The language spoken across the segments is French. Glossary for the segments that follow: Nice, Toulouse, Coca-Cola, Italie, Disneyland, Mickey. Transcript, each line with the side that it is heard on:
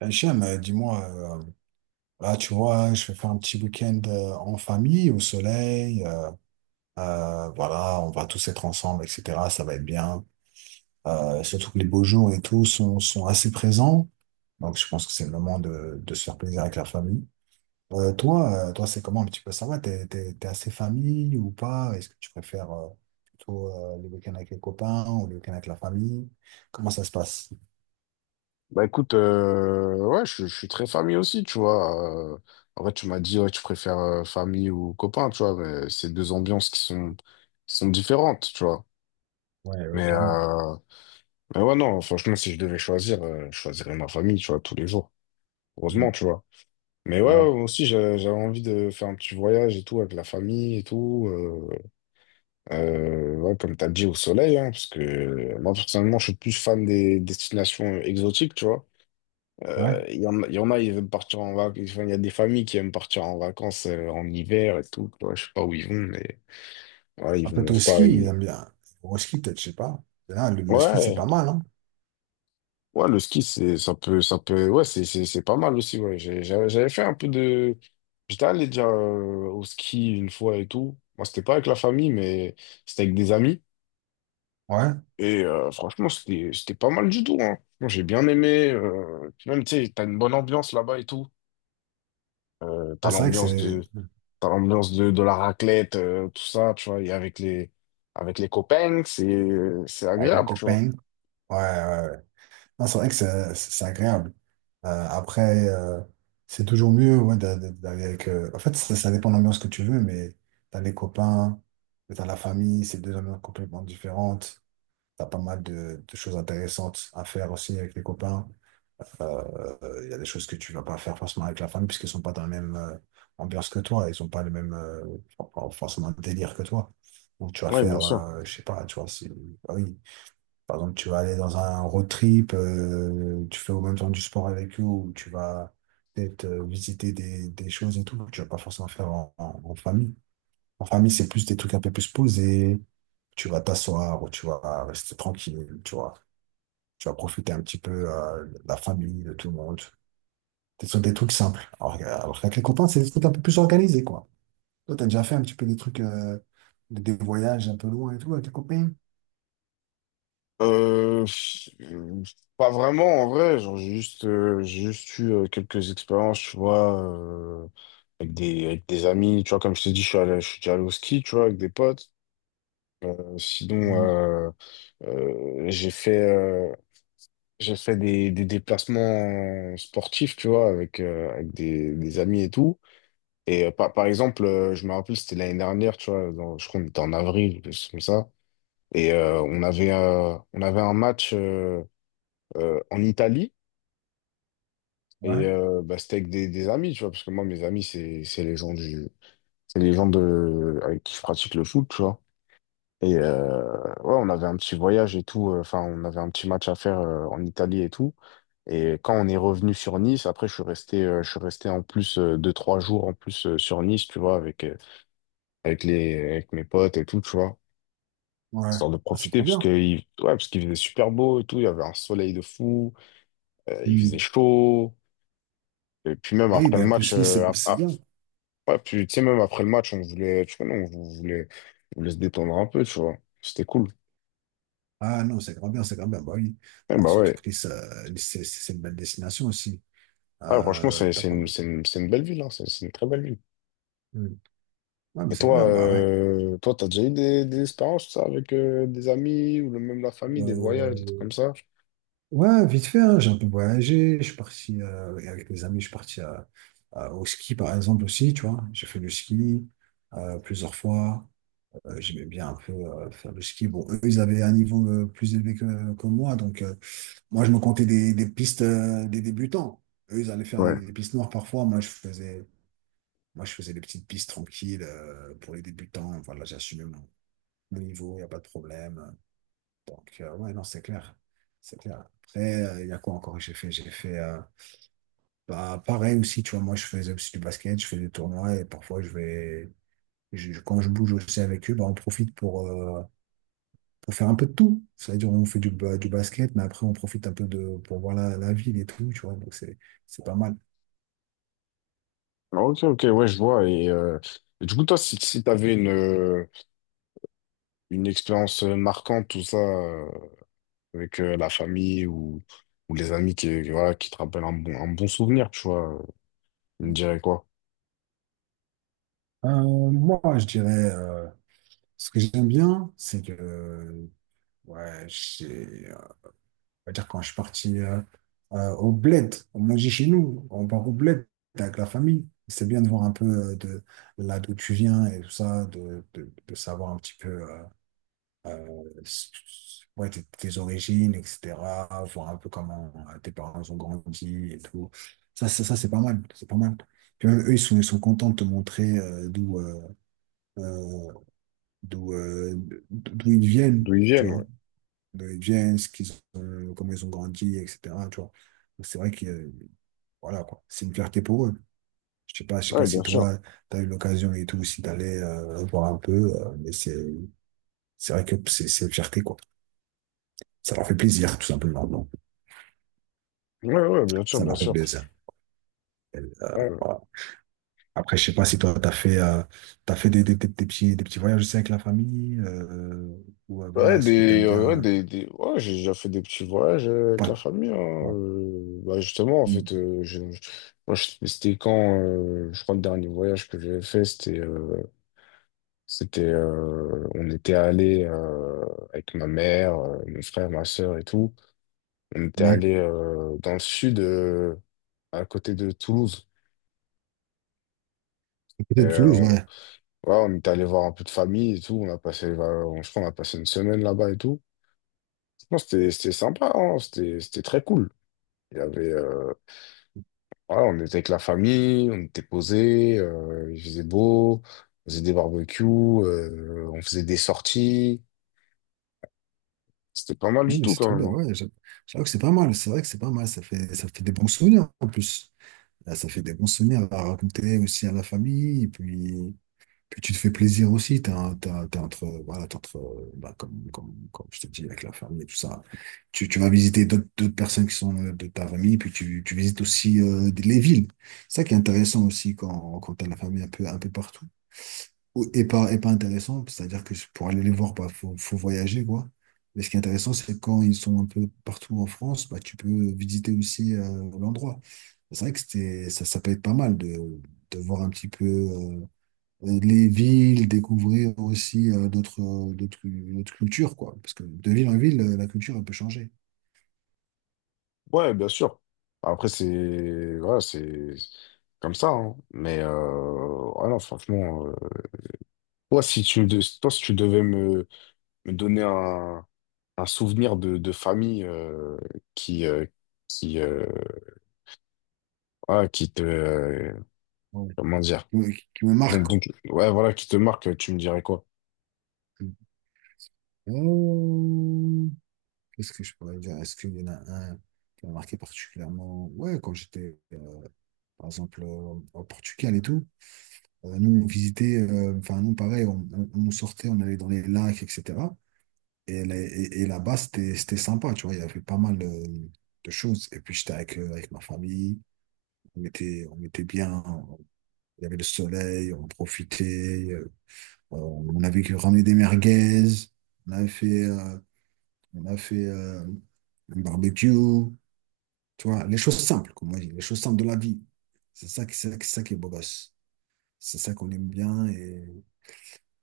right: Hachem, dis-moi, euh, là, tu vois, je vais faire un petit week-end en famille, au soleil. Voilà, on va tous être ensemble, etc. Ça va être bien. Surtout que les beaux jours et tout sont, sont assez présents. Donc, je pense que c'est le moment de se faire plaisir avec la famille. Toi, toi, c'est comment un petit peu, ça va? T'es assez famille ou pas? Est-ce que tu préfères plutôt les week-ends avec les copains ou les week-ends avec la famille? Comment ça se passe?
left: Bah écoute, ouais, je suis très famille aussi, tu vois. En vrai, tu m'as dit, ouais, tu préfères famille ou copain, tu vois, mais c'est deux ambiances qui sont différentes, tu vois.
right: Ouais, ouais,
left: Mais,
right: clairement.
left: euh, mais ouais, non, franchement, si je devais choisir, je choisirais ma famille, tu vois, tous les jours.
right: Mm.
left: Heureusement, tu vois. Mais ouais,
right: Ouais.
left: ouais, moi aussi, j'avais envie de faire un petit voyage et tout avec la famille et tout. Ouais, comme t'as dit, au soleil, hein, parce que moi, personnellement, je suis plus fan des destinations exotiques, tu vois.
right: Ouais.
left: Il y en a, ils aiment partir en vacances. Enfin, il y a des familles qui aiment partir en vacances en hiver et tout. Tu vois, je sais pas où ils vont, mais ouais, ils
right: Ah,
left: vont,
right: peut-être
left: je
right: au
left: sais pas.
right: ski, ils aiment bien. Au ski, peut-être, je sais pas. Mais là, le ski, c'est
left: Ouais,
right: pas mal, hein?
left: ouais, le ski, ça peut, ouais, c'est pas mal aussi. Ouais, j'avais fait un peu de. J'étais allé déjà au ski une fois et tout. Moi, c'était pas avec la famille, mais c'était avec des amis.
right: Ouais.
left: Et franchement, c'était pas mal du tout. Hein. Moi, j'ai bien aimé. Puis même, tu sais, t'as une bonne ambiance là-bas et tout. Euh, t'as
right: Ouais, c'est vrai que
left: l'ambiance
right: c'est
left: de. T'as l'ambiance de la raclette, tout ça, tu vois, et avec avec les copains, c'est
right: avec les
left: agréable, tu vois.
right: copains. Ouais, ouais, ouais. Non, c'est vrai que c'est agréable. Euh, après, euh, c'est toujours mieux, ouais, d'aller avec. En fait, ça dépend de l'ambiance que tu veux, mais t'as les copains, t'as la famille, c'est deux ambiances complètement différentes. T'as pas mal de choses intéressantes à faire aussi avec les copains. Il y a des choses que tu vas pas faire forcément avec la famille, puisqu'ils sont pas dans la même ambiance que toi. Ils sont pas le même forcément délire que toi. Donc tu vas
left: Oui, bien
right: faire,
left: sûr.
right: je sais pas, tu vois, si, ah oui. Par exemple, tu vas aller dans un road trip, tu fais au même temps du sport avec eux, ou tu vas peut-être visiter des choses et tout. Que Tu vas pas forcément faire en famille. En famille, c'est plus des trucs un peu plus posés, tu vas t'asseoir ou tu vas rester tranquille, tu vois. Tu vas profiter un petit peu de la famille, de tout le monde. Ce sont des trucs simples. Alors qu'avec les copains, c'est des trucs un peu plus organisés, quoi. Toi, t'as déjà fait un petit peu des trucs, des voyages un peu loin et tout avec les copains?
left: Euh, euh, Pas vraiment, en vrai, genre, j'ai juste eu quelques expériences, tu vois, avec avec des amis, tu vois, comme je t'ai dit, je suis déjà allé au ski, tu vois, avec des potes. Euh, sinon,
right: Mm.
left: euh, euh, j'ai fait, euh, j'ai fait des déplacements sportifs, tu vois, avec, avec des amis et tout. Et par exemple, je me rappelle, c'était l'année dernière, tu vois, je crois qu'on était en avril, quelque chose comme ça. Et on avait un match en Italie. Et
right: Ouais,
left: bah, c'était avec des amis, tu vois, parce que moi, mes amis, c'est les gens du, c'est les gens de, avec qui je pratique le foot, tu vois. Et ouais, on avait un petit voyage et tout. Enfin, on avait un petit match à faire en Italie et tout. Et quand on est revenu sur Nice, après, je suis resté en plus deux, trois jours en plus sur Nice, tu vois, avec, avec mes potes et tout, tu vois.
right: ouais.
left: Histoire de
right: Ah, c'est
left: profiter,
right: trop
left: parce
right: bien.
left: que il, ouais, parce qu'il faisait super beau et tout, il y avait un soleil de fou, il faisait
right: Mm.
left: chaud. Et puis même
right: Ah oui,
left: après le
right: ben, en
left: match,
right: plus, Nice, c'est bien.
left: ouais, puis tu sais, même après le match, tu connais, on voulait se détendre un peu, tu vois. C'était cool.
right: Ah non, c'est grand bien, c'est grand bien. Bah oui.
left: Et
right: Ah,
left: bah
right: surtout
left: ouais.
right: que Nice, Nice, une belle destination aussi.
left: Ah, franchement,
right: T'as pas...
left: c'est une belle ville, hein. C'est une très belle ville.
right: Mm. Ouais, mais
left: Et
right: c'est
left: toi,
right: bien, bah ouais.
left: toi, t'as déjà eu des expériences, ça, avec des amis ou même la famille, des voyages, des trucs
right: Euh,
left: comme ça?
right: Ouais, vite fait, hein, j'ai un peu voyagé, je suis parti avec mes amis, je suis parti au ski par exemple aussi, tu vois. J'ai fait du ski plusieurs fois. J'aimais bien un peu faire du ski. Bon, eux, ils avaient un niveau plus élevé que moi, donc moi, je me comptais des pistes des débutants. Eux, ils allaient faire
left: Ouais.
right: des pistes noires parfois. Moi, je faisais des petites pistes tranquilles pour les débutants. Voilà, j'assumais mon, mon niveau, il n'y a pas de problème. Donc, ouais, non, c'est clair. C'est clair. Après, il y a quoi encore que j'ai fait? J'ai fait, bah, pareil aussi, tu vois, moi, je faisais aussi du basket, je fais des tournois, et parfois, je vais, je- quand je bouge aussi avec eux, bah, on profite pour faire un peu de tout. C'est-à-dire, on fait du basket, mais après, on profite un peu pour voir la ville et tout, tu vois, donc c'est pas mal.
left: Ah, ok, ok, ouais, je vois. Et du coup, toi, si tu avais une expérience marquante, tout ça, avec la famille ou les amis voilà, qui te rappellent un bon souvenir, tu vois, tu me dirais quoi?
right: Euh, Moi, je dirais, ce que j'aime bien, c'est que, ouais, j'ai- on va dire, quand je suis parti au bled, on mangeait chez nous, on part au bled avec la famille. C'est bien de voir un peu de là d'où tu viens et tout ça, de savoir un petit peu ouais, tes, tes origines, etc. Voir un peu comment tes parents ont grandi et tout. Ça, c'est pas mal, c'est pas mal. Puis même eux, ils sont contents de te montrer euh, d'où euh, d'où ils viennent,
left: D'où ils
right: tu
left: viennent,
right: vois,
left: ouais.
right: de les gens, comment ils ont grandi, etc. Tu vois. Donc, c'est vrai que, voilà, quoi. C'est une fierté pour eux. Je sais
left: Ouais,
right: pas
left: bien
right: si
left: sûr.
right: toi, tu as eu l'occasion et tout, si tu allais voir un peu, c'est vrai que c'est une fierté, quoi. Ça leur fait plaisir, tout simplement. Non
left: Ouais, ouais, bien sûr,
right: Ça
left: bien
right: leur fait
left: sûr.
right: plaisir. Et,
left: Ouais,
right: voilà. Après, je sais pas si toi, tu as fait, t'as fait des petits voyages aussi avec la famille, ou voilà, est-ce que tu aimes
left: ouais,
right: bien.
left: des- ouais, j'ai déjà fait des petits voyages avec la
right: Pas,
left: famille, hein.
right: ouais.
left: Justement, en fait, c'était quand, je crois, le dernier voyage que j'avais fait, c'était. C'était, on était allé avec ma mère, mon frère, ma sœur et tout. On était
right: Ouais,
left: allé dans le sud, à côté de Toulouse. Et,
right: peut-être Toulouse, ouais.
left: ouais, on était allé voir un peu de famille et tout. On a passé, on- Je crois, on a passé une semaine là-bas et tout. Non, c'était sympa, hein. C'était très cool. Il y avait, ouais, on était avec la famille, on était posés, il faisait beau, on faisait des barbecues, on faisait des sorties. C'était pas mal
right: Ouais,
left: du
right: mais
left: tout
right: c'est
left: quand
right: trop
left: même,
right: bien,
left: hein.
right: ouais. J'avoue que c'est pas mal, c'est vrai que c'est pas mal, ça fait des bons souvenirs en plus. Là, ça fait des bons souvenirs à raconter aussi à la famille, puis tu te fais plaisir aussi, t'es entre, voilà, t'es entre, bah, comme je te dis, avec la famille et tout ça. Tu vas visiter d'autres personnes qui sont de ta famille, puis tu visites aussi les villes. C'est ça qui est intéressant aussi, quand t'as la famille un peu partout, et pas intéressant, c'est-à-dire que pour aller les voir, bah, faut voyager, quoi. Mais ce qui est intéressant, c'est que quand ils sont un peu partout en France, bah, tu peux visiter aussi l'endroit. C'est vrai que c'était, ça peut être pas mal de voir un petit peu les villes, découvrir aussi d'autres cultures, quoi. Parce que de ville en ville, la culture, elle peut changer.
left: Ouais, bien sûr. Après, c'est voilà, c'est comme ça, hein. Mais voilà, franchement, toi, si tu me de- toi, si tu devais me, me donner un souvenir de famille qui euh, qui voilà, qui te
right: Ouais.
left: comment dire,
right: Qui me marque, quoi.
left: ouais voilà qui te marque, tu me dirais quoi?
right: Euh, Qu'est-ce que je pourrais dire? Est-ce qu'il y en a un qui m'a marqué particulièrement? Ouais, quand j'étais par exemple au Portugal et tout. Nous, on visitait, enfin, nous, pareil, on sortait, on allait dans les lacs, etc. Et là-bas, c'était, c'était sympa, tu vois, il y avait pas mal de choses. Et puis, j'étais avec, avec ma famille, on était bien, il y avait le soleil, on avait ramené des merguez, on avait fait, on a fait un barbecue, tu vois, les choses simples, comme on dit, les choses simples de la vie. C'est ça qui est beau gosse. C'est ça qu'on aime bien,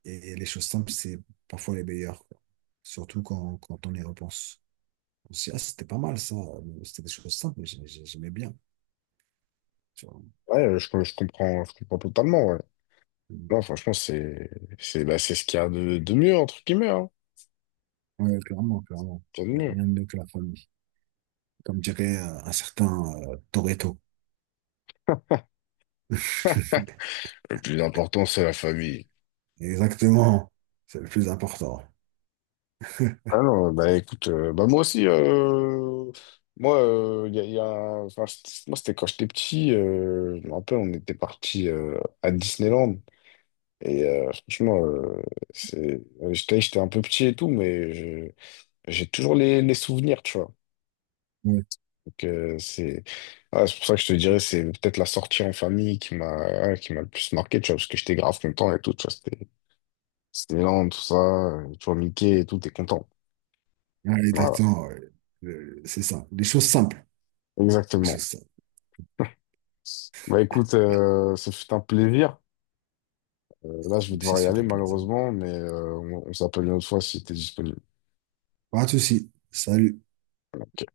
right: et les choses simples, c'est parfois les meilleures, quoi. Surtout quand on y repense. On se dit, ah, c'était pas mal ça, c'était des choses simples, mais j'aimais bien. Tu vois.
left: Ouais, je comprends totalement. Ouais. Non, franchement, c'est bah, c'est ce qu'il y a de mieux entre guillemets, hein.
right: Ouais, clairement, clairement.
left: C'est de
right: Il n'y a
left: mieux.
right: rien de mieux que la famille. Comme dirait un certain Toretto.
left: Le plus important, c'est la famille.
right: Exactement, c'est le plus important.
left: Ah non, bah écoute, bah moi aussi, moi, il y a, il y a moi c'était quand j'étais petit, je me rappelle, on était parti à Disneyland, et j'étais un peu petit et tout, mais j'ai toujours les souvenirs, tu vois.
right: Ouais.
left: Donc, c'est ouais, c'est pour ça que je te dirais, c'est peut-être la sortie en famille qui m'a, ouais, qui m'a le plus marqué, tu vois, parce que j'étais grave content et tout, tu vois, c'était Disneyland tout ça, tu vois, Mickey et tout, t'es content.
right: Ouais,
left: Voilà,
right: exactement, ouais. C'est ça. Des choses simples. Les choses
left: exactement.
right: simples.
left: Bah écoute, ce fut un plaisir. Là, je vais
right: Même si
left: devoir y
right: c'est
left: aller
right: un plaisir.
left: malheureusement, mais on s'appelle une autre fois si t'es disponible.
right: Pas de souci. Salut.
left: Ok.